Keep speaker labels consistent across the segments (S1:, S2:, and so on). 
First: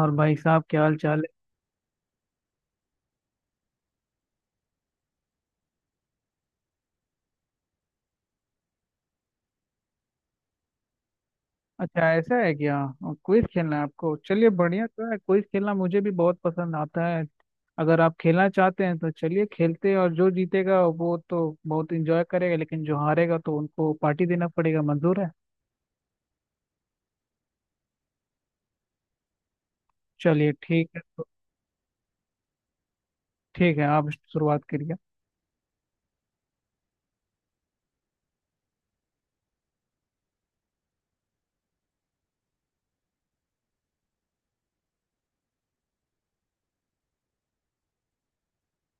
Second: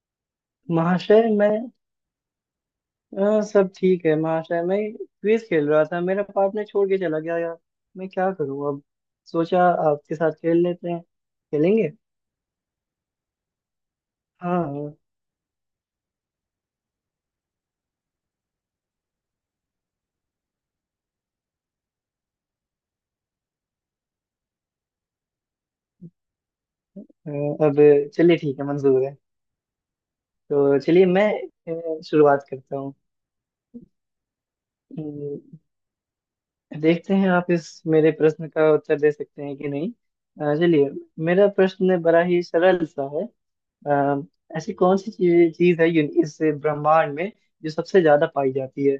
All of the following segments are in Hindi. S1: और भाई साहब, क्या हाल चाल
S2: महाशय
S1: है?
S2: मैं हाँ, सब ठीक है महाशय। मैं क्विज खेल रहा था। मेरा पार्टनर छोड़ के चला गया यार। मैं क्या करूँ अब? सोचा आपके साथ खेल लेते हैं। खेलेंगे?
S1: अच्छा, ऐसा है क्या? क्विज खेलना है आपको? चलिए,
S2: हाँ
S1: बढ़िया
S2: हाँ,
S1: तो है, क्विज खेलना मुझे भी बहुत पसंद आता है। अगर आप खेलना चाहते हैं तो चलिए खेलते हैं, और जो जीतेगा वो तो बहुत इंजॉय करेगा, लेकिन जो हारेगा तो उनको पार्टी देना पड़ेगा। मंजूर है?
S2: हाँ। अब चलिए ठीक है, मंजूर है।
S1: चलिए
S2: तो
S1: ठीक है
S2: चलिए
S1: तो।
S2: मैं शुरुआत करता हूँ।
S1: ठीक है, आप शुरुआत करिए।
S2: हम्म, देखते हैं आप इस मेरे प्रश्न का उत्तर दे सकते हैं कि नहीं। चलिए। मेरा प्रश्न बड़ा ही सरल सा है। अ, ऐसी कौन सी चीज चीज है इस ब्रह्मांड में जो सबसे ज्यादा पाई जाती है?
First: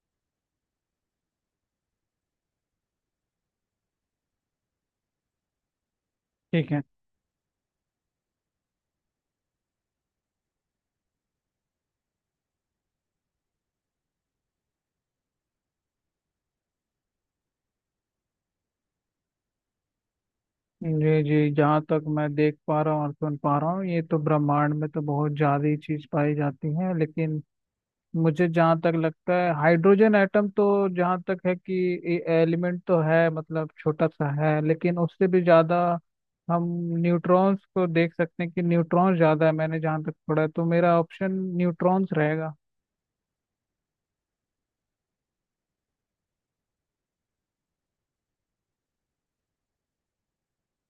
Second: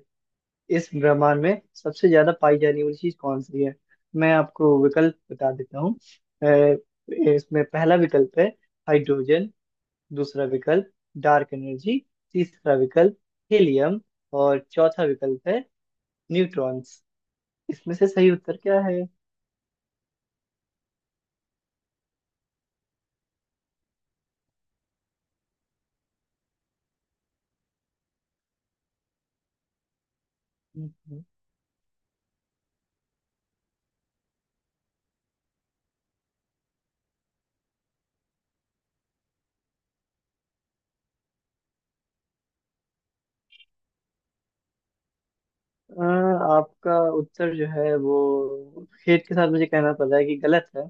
S2: इस ब्रह्मांड में सबसे ज्यादा पाई जाने वाली चीज कौन सी है? मैं आपको विकल्प बता देता हूँ।
S1: ठीक
S2: अ,
S1: है।
S2: इसमें पहला विकल्प है हाइड्रोजन। दूसरा विकल्प, डार्क एनर्जी। तीसरा विकल्प, हीलियम। और चौथा विकल्प है न्यूट्रॉन्स। इसमें से सही उत्तर क्या है?
S1: जी जी, जहाँ तक मैं देख पा रहा हूँ और सुन पा रहा हूँ, ये तो ब्रह्मांड में तो बहुत ज्यादा ही चीज पाई जाती है, लेकिन मुझे जहाँ तक लगता है, हाइड्रोजन एटम तो, जहाँ
S2: हम्म।
S1: तक है कि, एलिमेंट तो है, मतलब छोटा सा है, लेकिन उससे भी ज़्यादा हम न्यूट्रॉन्स को देख सकते हैं कि न्यूट्रॉन्स ज़्यादा है। मैंने जहाँ तक पढ़ा है तो मेरा ऑप्शन न्यूट्रॉन्स रहेगा।
S2: अ, आपका उत्तर जो है वो खेद के साथ मुझे कहना पड़ रहा है कि गलत है।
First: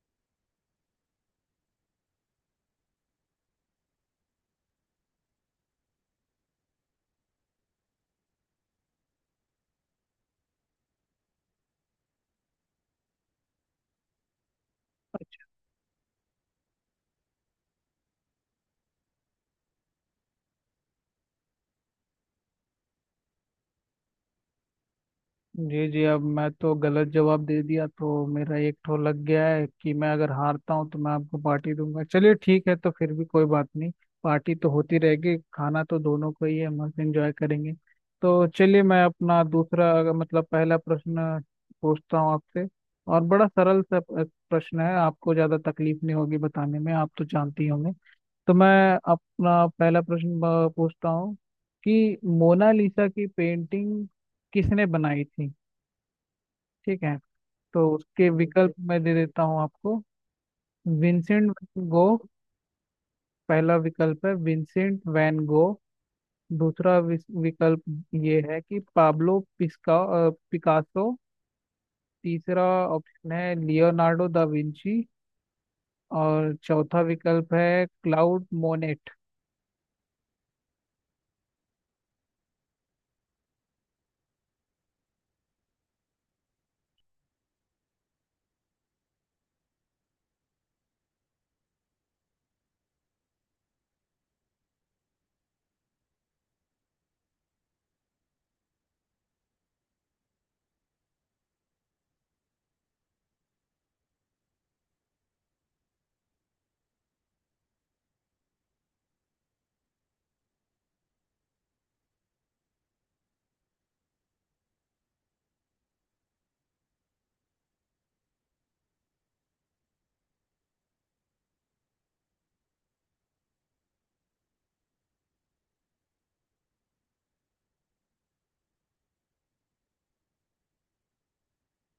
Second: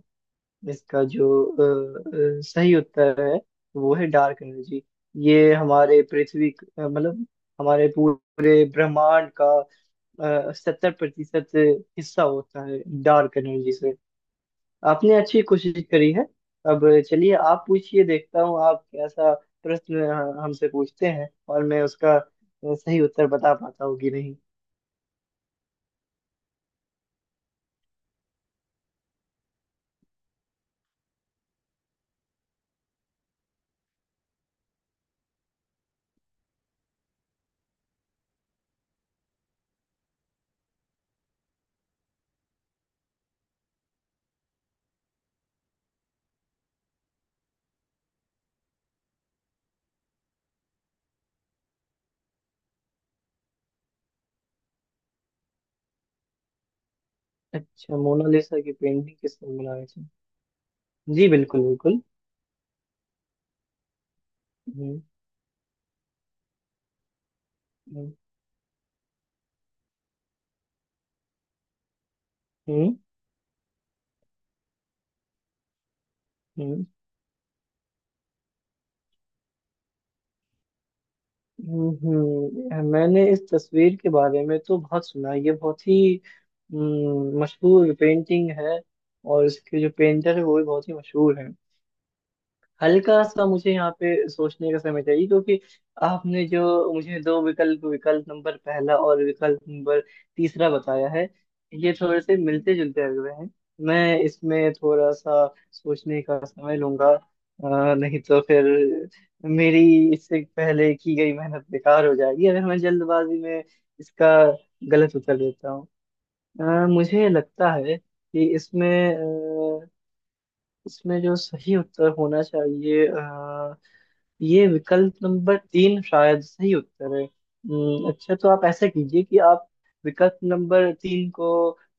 S2: इसका जो सही उत्तर है वो है डार्क एनर्जी। ये हमारे मतलब, हमारे पूरे ब्रह्मांड का 70% हिस्सा होता है डार्क एनर्जी से। आपने अच्छी कोशिश करी है। अब चलिए, आप पूछिए। देखता हूँ आप कैसा प्रश्न हमसे पूछते हैं और मैं उसका सही उत्तर बता पाता हूँ कि नहीं।
S1: जी जी, अब मैं तो गलत जवाब दे दिया, तो मेरा एक ठो लग गया है कि मैं अगर हारता हूँ तो मैं आपको पार्टी दूंगा। चलिए ठीक है, तो फिर भी कोई बात नहीं। पार्टी तो होती रहेगी, खाना तो दोनों को ही है, मस्त एंजॉय करेंगे। तो चलिए, मैं अपना दूसरा अगर- मतलब पहला प्रश्न पूछता हूँ आपसे। और बड़ा सरल सा प्रश्न है, आपको ज्यादा तकलीफ नहीं होगी बताने में, आप तो जानती होंगे। तो मैं अपना पहला प्रश्न पूछता हूँ कि मोनालिसा की पेंटिंग किसने बनाई थी। ठीक है। तो
S2: अच्छा,
S1: उसके
S2: मोनालिसा की
S1: विकल्प मैं दे
S2: पेंटिंग
S1: देता
S2: किसने
S1: हूँ
S2: बनाई
S1: आपको।
S2: थी? जी
S1: विंसेंट
S2: बिल्कुल
S1: वैन
S2: बिल्कुल।
S1: गो। पहला विकल्प है विंसेंट
S2: हम्म
S1: वैन गो। दूसरा विकल्प
S2: हम्म
S1: ये है कि पाब्लो पिकासो। तीसरा
S2: हम्म
S1: ऑप्शन है लियोनार्डो दा विंची। और
S2: हम्म।
S1: चौथा विकल्प है क्लाउड मोनेट।
S2: मैंने इस तस्वीर के बारे में तो बहुत सुना है। ये बहुत ही मशहूर पेंटिंग है। और इसके जो पेंटर है वो भी बहुत ही मशहूर है। हल्का सा मुझे यहाँ पे सोचने का समय चाहिए, क्योंकि आपने जो मुझे दो विकल्प, विकल्प नंबर पहला और विकल्प नंबर तीसरा बताया है, ये थोड़े से मिलते जुलते लग रहे हैं। मैं इसमें थोड़ा सा सोचने का समय लूंगा। नहीं तो फिर मेरी इससे पहले की गई मेहनत बेकार हो जाएगी अगर मैं जल्दबाजी में इसका गलत उत्तर देता हूँ। मुझे लगता है कि अ, इसमें जो सही उत्तर होना चाहिए, ये विकल्प नंबर तीन शायद सही उत्तर है। अच्छा, तो आप ऐसा कीजिए कि आप विकल्प नंबर तीन को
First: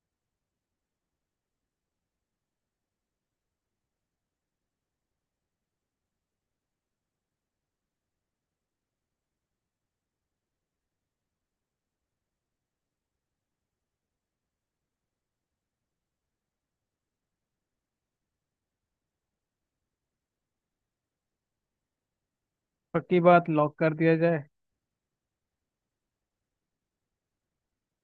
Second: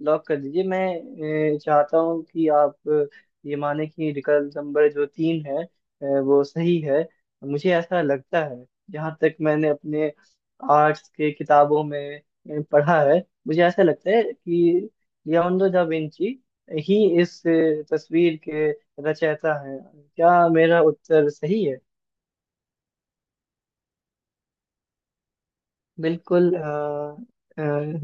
S2: लॉक कर दीजिए। मैं चाहता हूँ कि आप ये माने कि विकल्प नंबर जो तीन है वो सही है। मुझे ऐसा लगता है। जहाँ तक मैंने अपने आर्ट्स के किताबों में पढ़ा है, मुझे ऐसा लगता है कि लियोनार्डो दा विंची ही इस तस्वीर के रचयिता हैं। क्या मेरा उत्तर सही है?
S1: पक्की बात, लॉक कर दिया जाए।
S2: बिल्कुल।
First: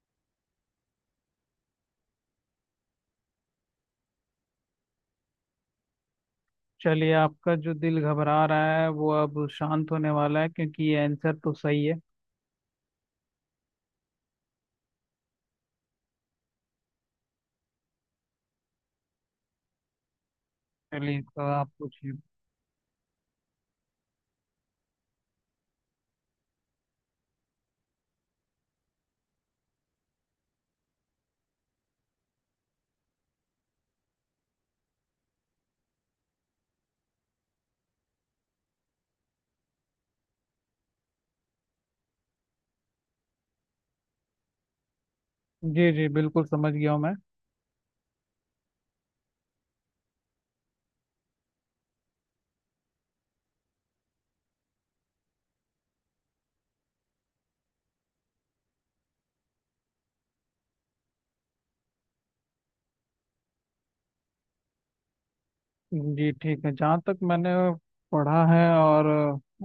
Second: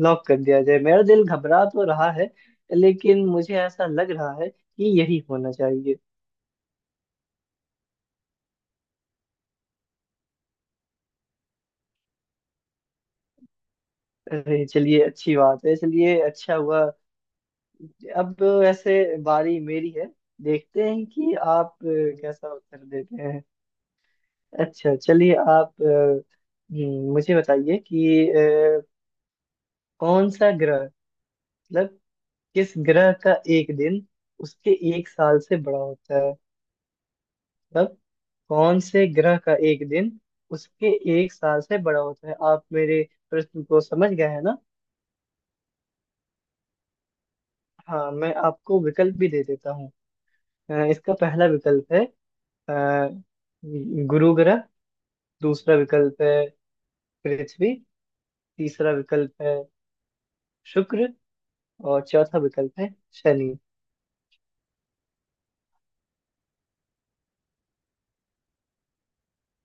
S2: लॉक कर दिया जाए। मेरा दिल घबरा तो रहा है, लेकिन मुझे ऐसा लग रहा है कि यही होना चाहिए।
S1: चलिए, आपका जो दिल घबरा रहा है वो अब शांत होने वाला है, क्योंकि ये आंसर तो सही है।
S2: अरे चलिए, अच्छी बात है। चलिए, अच्छा हुआ। अब ऐसे बारी मेरी है। देखते हैं
S1: चलिए,
S2: कि
S1: तो आप
S2: आप
S1: पूछिए।
S2: कैसा उत्तर देते हैं। अच्छा चलिए, आप मुझे बताइए कि कौन सा ग्रह, मतलब किस ग्रह का एक दिन उसके एक साल से बड़ा होता है? मतलब कौन से ग्रह का एक दिन उसके एक साल से बड़ा होता है? आप मेरे प्रश्न को समझ गए हैं ना?
S1: जी जी, बिल्कुल समझ गया हूँ मैं।
S2: हाँ, मैं आपको विकल्प भी दे देता हूँ। इसका पहला विकल्प है अ, गुरु ग्रह। दूसरा विकल्प है पृथ्वी। तीसरा विकल्प है शुक्र। और चौथा विकल्प है शनि।
S1: जी ठीक है। जहाँ तक मैंने पढ़ा है और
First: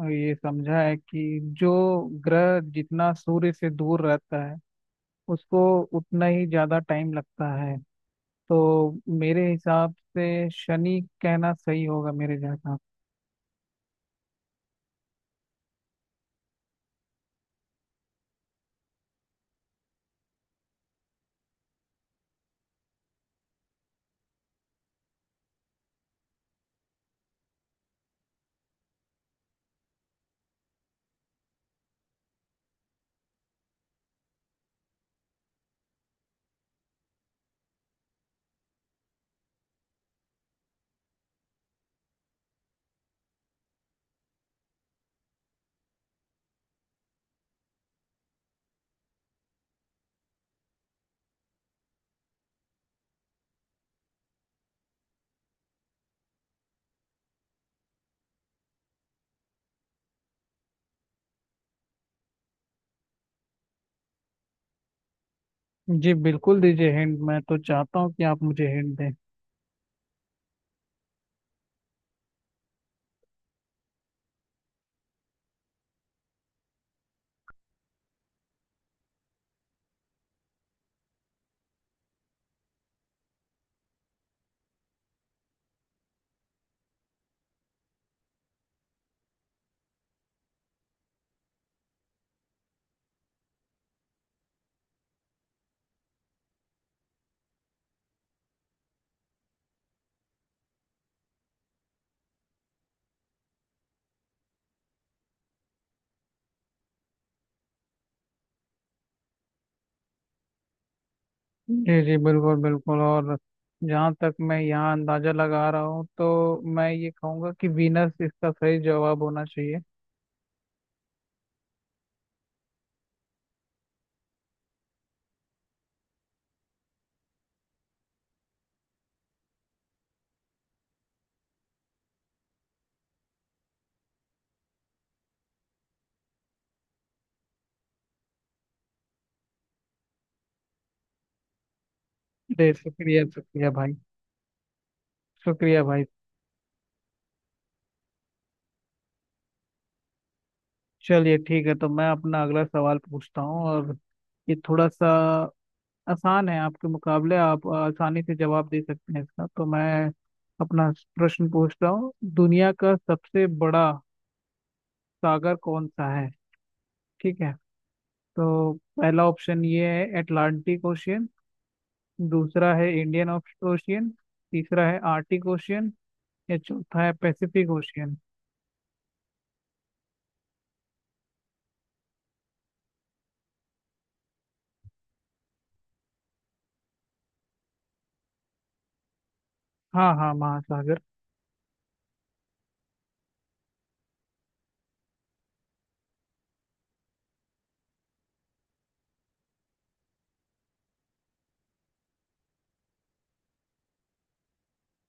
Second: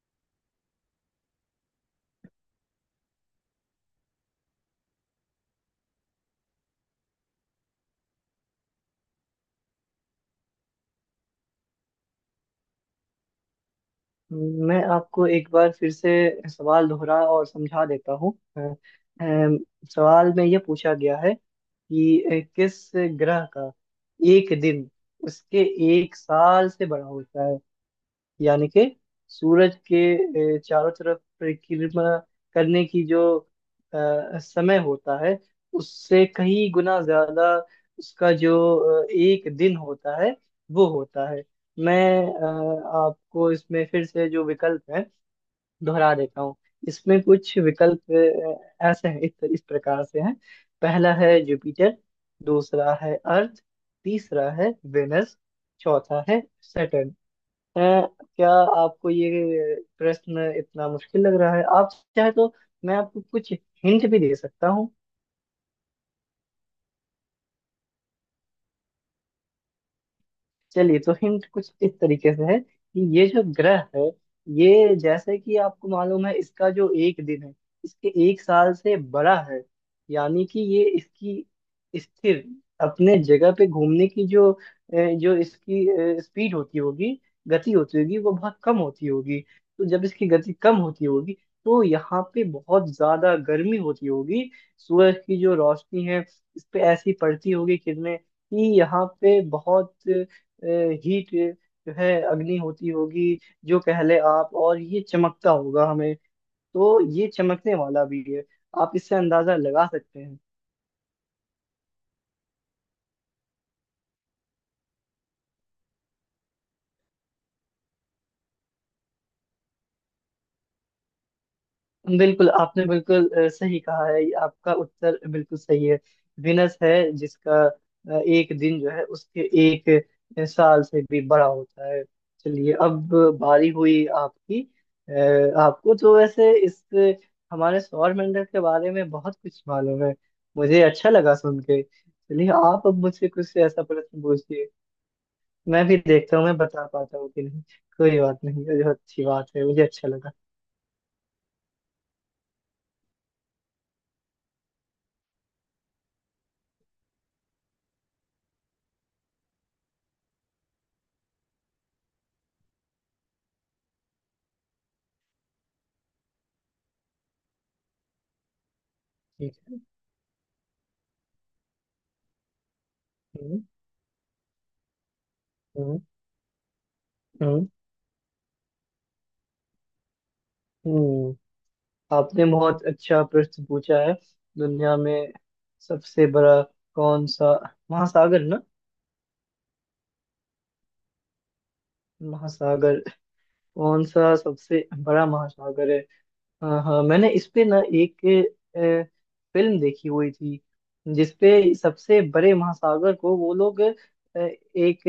S1: ये समझा है कि जो ग्रह जितना सूर्य से दूर रहता है, उसको उतना ही ज़्यादा टाइम लगता है, तो मेरे हिसाब से शनि कहना सही होगा। मेरे जहाँ
S2: मैं आपको एक बार फिर से सवाल दोहरा और समझा देता हूँ। सवाल में यह पूछा गया है कि किस ग्रह का एक दिन उसके एक साल से बड़ा होता है। यानी कि सूरज के चारों तरफ परिक्रमा करने की जो समय होता है उससे कहीं गुना ज्यादा उसका जो एक दिन होता है, वो होता है। मैं आपको इसमें फिर से जो विकल्प है दोहरा देता हूँ। इसमें कुछ विकल्प ऐसे हैं, इस प्रकार से हैं। पहला है जुपिटर। दूसरा है अर्थ। तीसरा है वेनस। चौथा है सैटर्न। है क्या? आपको ये प्रश्न इतना मुश्किल लग रहा है? आप चाहे तो मैं आपको कुछ हिंट भी दे सकता हूँ।
S1: जी, बिल्कुल दीजिए हिंट। मैं तो चाहता हूँ कि आप मुझे हिंट दें।
S2: चलिए, तो हिंट कुछ इस तरीके से है कि ये जो ग्रह है, ये, जैसे कि आपको मालूम है, इसका जो एक दिन है इसके एक साल से बड़ा है। यानी कि ये इसकी स्थिर अपने जगह पे घूमने की जो इसकी स्पीड होती होगी, गति होती होगी, वो बहुत कम होती होगी। तो जब इसकी गति कम होती होगी, तो यहाँ पे बहुत ज्यादा गर्मी होती होगी। सूरज की जो रोशनी है, इस पे ऐसी पड़ती होगी किरणें कि यहाँ पे बहुत हीट जो है, अग्नि होती होगी, जो कह ले आप, और ये चमकता होगा हमें। तो ये चमकने वाला भी है। आप इससे अंदाजा लगा सकते हैं।
S1: जी जी, बिल्कुल बिल्कुल। और जहाँ तक मैं यहाँ अंदाज़ा लगा रहा हूँ, तो मैं ये कहूँगा कि वीनस इसका सही जवाब होना चाहिए।
S2: बिल्कुल, आपने बिल्कुल सही कहा है। आपका उत्तर बिल्कुल सही है। विनस है जिसका एक दिन जो है उसके एक साल से भी बड़ा होता है। चलिए अब बारी हुई आपकी। अ, आपको तो वैसे इस हमारे सौरमंडल के बारे में बहुत कुछ मालूम है। मुझे अच्छा लगा सुन के। चलिए
S1: जी,
S2: आप अब
S1: शुक्रिया
S2: मुझसे कुछ
S1: शुक्रिया
S2: ऐसा
S1: भाई।
S2: प्रश्न पूछिए।
S1: शुक्रिया
S2: मैं भी
S1: भाई।
S2: देखता हूँ मैं बता पाता हूँ कि नहीं। कोई बात नहीं, ये बहुत अच्छी बात है, मुझे अच्छा लगा।
S1: चलिए ठीक है, तो मैं अपना अगला सवाल पूछता हूँ। और ये थोड़ा सा आसान है आपके मुकाबले, आप आसानी से जवाब दे सकते हैं इसका। तो मैं अपना प्रश्न पूछ रहा हूँ, दुनिया का सबसे बड़ा सागर कौन सा है? ठीक है। तो पहला
S2: ठीक
S1: ऑप्शन
S2: है।
S1: ये है अटलांटिक ओशियन। दूसरा है इंडियन
S2: हम्म
S1: ओशियन। तीसरा है आर्टिक ओशियन।
S2: हम्म
S1: या चौथा है
S2: हम्म।
S1: Pacific Ocean.
S2: हम्म। आपने बहुत अच्छा प्रश्न पूछा है। दुनिया में सबसे बड़ा कौन सा महासागर, ना?
S1: हाँ हाँ, महासागर।
S2: महासागर? कौन सा सबसे बड़ा महासागर है? हाँ हाँ, मैंने इस पे ना एक अ, फिल्म देखी हुई थी, जिसपे सबसे बड़े महासागर को वो लोग एक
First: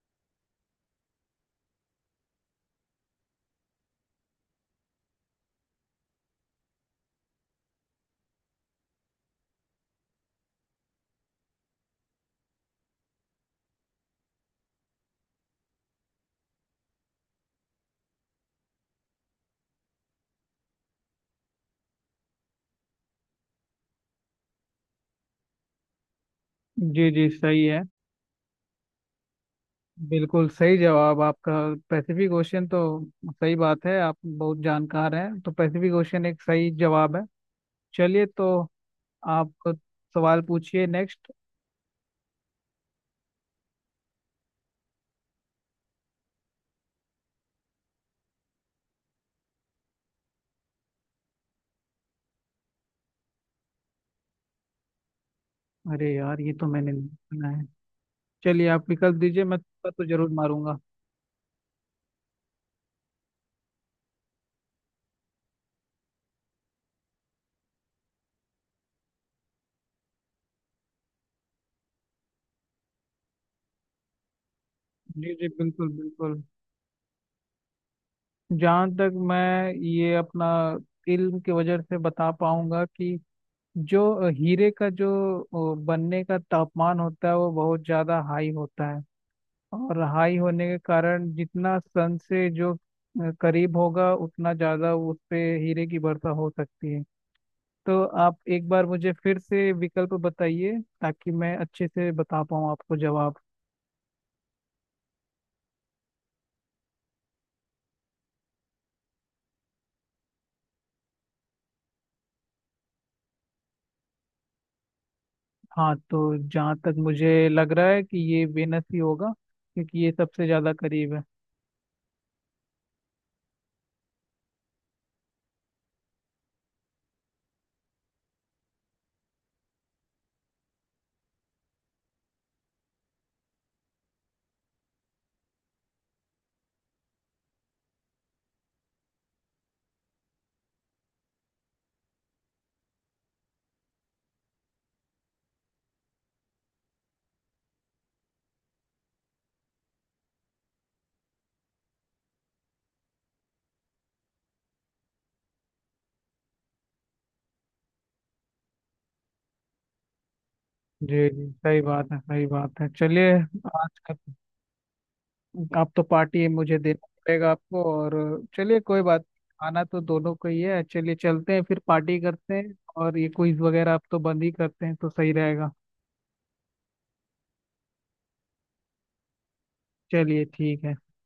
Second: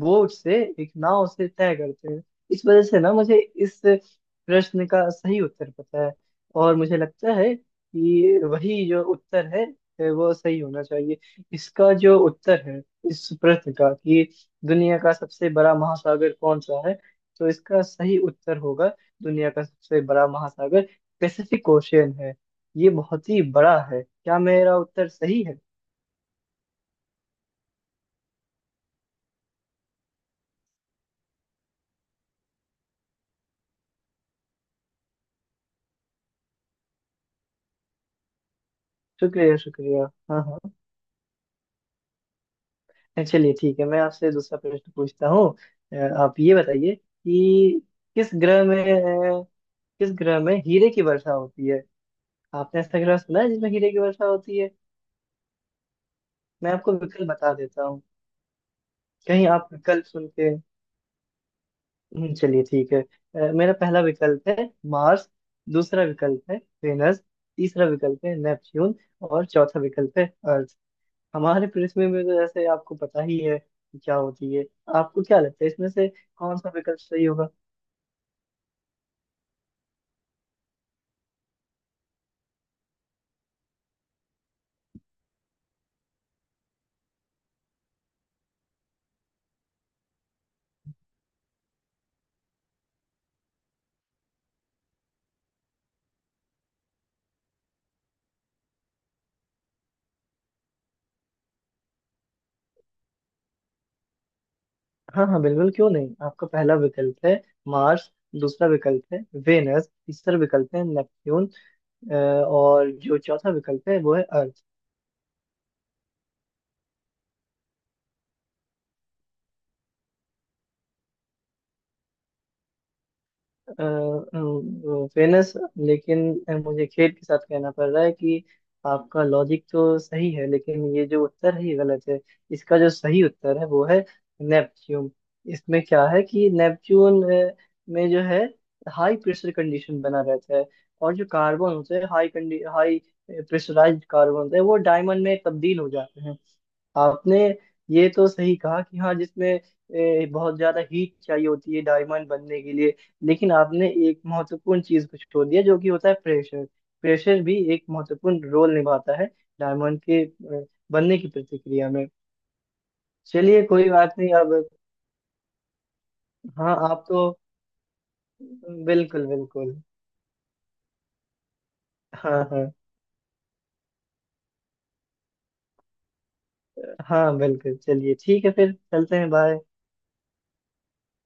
S2: बोट से, एक नाव से तय करते हैं। इस वजह से ना मुझे इस प्रश्न का सही उत्तर पता है। और मुझे लगता है कि वही जो उत्तर है वो सही होना चाहिए। इसका जो उत्तर है इस प्रश्न का कि दुनिया का सबसे बड़ा महासागर कौन सा है, तो इसका सही उत्तर होगा, दुनिया का सबसे बड़ा महासागर पैसिफिक ओशियन है। ये बहुत ही बड़ा है। क्या मेरा उत्तर सही है?
S1: जी जी, सही है। बिल्कुल सही जवाब आपका। पैसिफिक ओशियन तो सही बात है। आप बहुत जानकार हैं, तो पैसिफिक ओशियन एक सही जवाब है। चलिए, तो आप
S2: शुक्रिया शुक्रिया।
S1: सवाल
S2: हाँ
S1: पूछिए नेक्स्ट।
S2: हाँ, चलिए ठीक है, मैं आपसे दूसरा प्रश्न पूछता हूँ। अ, आप ये बताइए कि किस ग्रह में अ, किस ग्रह में हीरे की वर्षा होती है? आपने ऐसा ग्रह सुना है जिसमें हीरे की वर्षा होती है?
S1: अरे यार, ये तो
S2: मैं
S1: मैंने
S2: आपको
S1: नहीं
S2: विकल्प
S1: सुना
S2: बता
S1: है।
S2: देता हूँ।
S1: चलिए, आप विकल्प दीजिए,
S2: कहीं
S1: मैं
S2: आप
S1: तुक्का तो
S2: विकल्प सुन
S1: जरूर
S2: के।
S1: मारूंगा।
S2: चलिए ठीक है। मेरा पहला विकल्प है मार्स। दूसरा विकल्प है वेनस। तीसरा विकल्प है नेपच्यून। और चौथा विकल्प है अर्थ। हमारे पृथ्वी में तो जैसे आपको पता ही है कि क्या होती है। आपको
S1: जी
S2: क्या
S1: जी,
S2: लगता है इसमें
S1: बिल्कुल
S2: से
S1: बिल्कुल।
S2: कौन सा विकल्प सही होगा?
S1: जहाँ तक मैं ये अपना इल्म की वजह से बता पाऊंगा कि जो हीरे का जो बनने का तापमान होता है, वो बहुत ज्यादा हाई होता है। और हाई होने के कारण, जितना सन से जो करीब होगा, उतना ज्यादा उस पे हीरे की वर्षा हो सकती है। तो आप एक बार मुझे फिर से विकल्प बताइए, ताकि मैं अच्छे से बता पाऊँ आपको जवाब।
S2: हाँ हाँ, बिल्कुल, क्यों नहीं। आपका पहला विकल्प है मार्स। दूसरा विकल्प है वेनस। तीसरा विकल्प है नेपच्यून। और जो चौथा विकल्प है वो है अर्थ।
S1: हाँ, तो जहाँ तक मुझे लग रहा है कि ये वेनस ही होगा, क्योंकि ये सबसे ज्यादा करीब है।
S2: फेमस। लेकिन मुझे खेद के साथ कहना पड़ रहा है कि आपका लॉजिक तो सही है, लेकिन ये जो उत्तर है ये गलत है। इसका जो सही उत्तर है वो है नेपच्यून। इसमें क्या है कि नेपच्यून में जो है हाई प्रेशर कंडीशन बना रहता है, और जो कार्बन होते हैं, हाई हाई प्रेशराइज्ड कार्बन होते हैं वो डायमंड में तब्दील हो जाते हैं। आपने ये तो सही कहा कि हाँ जिसमें बहुत ज्यादा हीट चाहिए होती है डायमंड बनने के लिए। लेकिन आपने एक महत्वपूर्ण चीज को छोड़ दिया जो कि होता है प्रेशर। प्रेशर भी एक महत्वपूर्ण रोल निभाता है डायमंड के बनने की
S1: जी जी, सही
S2: प्रतिक्रिया में।
S1: बात है, सही बात है। चलिए।
S2: चलिए कोई
S1: आज का,
S2: बात नहीं। अब
S1: अब तो पार्टी
S2: हाँ,
S1: मुझे
S2: आप
S1: देना
S2: तो
S1: पड़ेगा आपको। और चलिए, कोई बात
S2: बिल्कुल
S1: नहीं,
S2: बिल्कुल।
S1: खाना तो दोनों को ही है। चलिए चलते हैं, फिर पार्टी
S2: हाँ
S1: करते
S2: हाँ।
S1: हैं। और ये क्विज वगैरह अब तो बंद ही करते हैं तो सही रहेगा।
S2: हाँ बिल्कुल, चलिए ठीक है, फिर चलते हैं। बाय।
S1: चलिए ठीक है।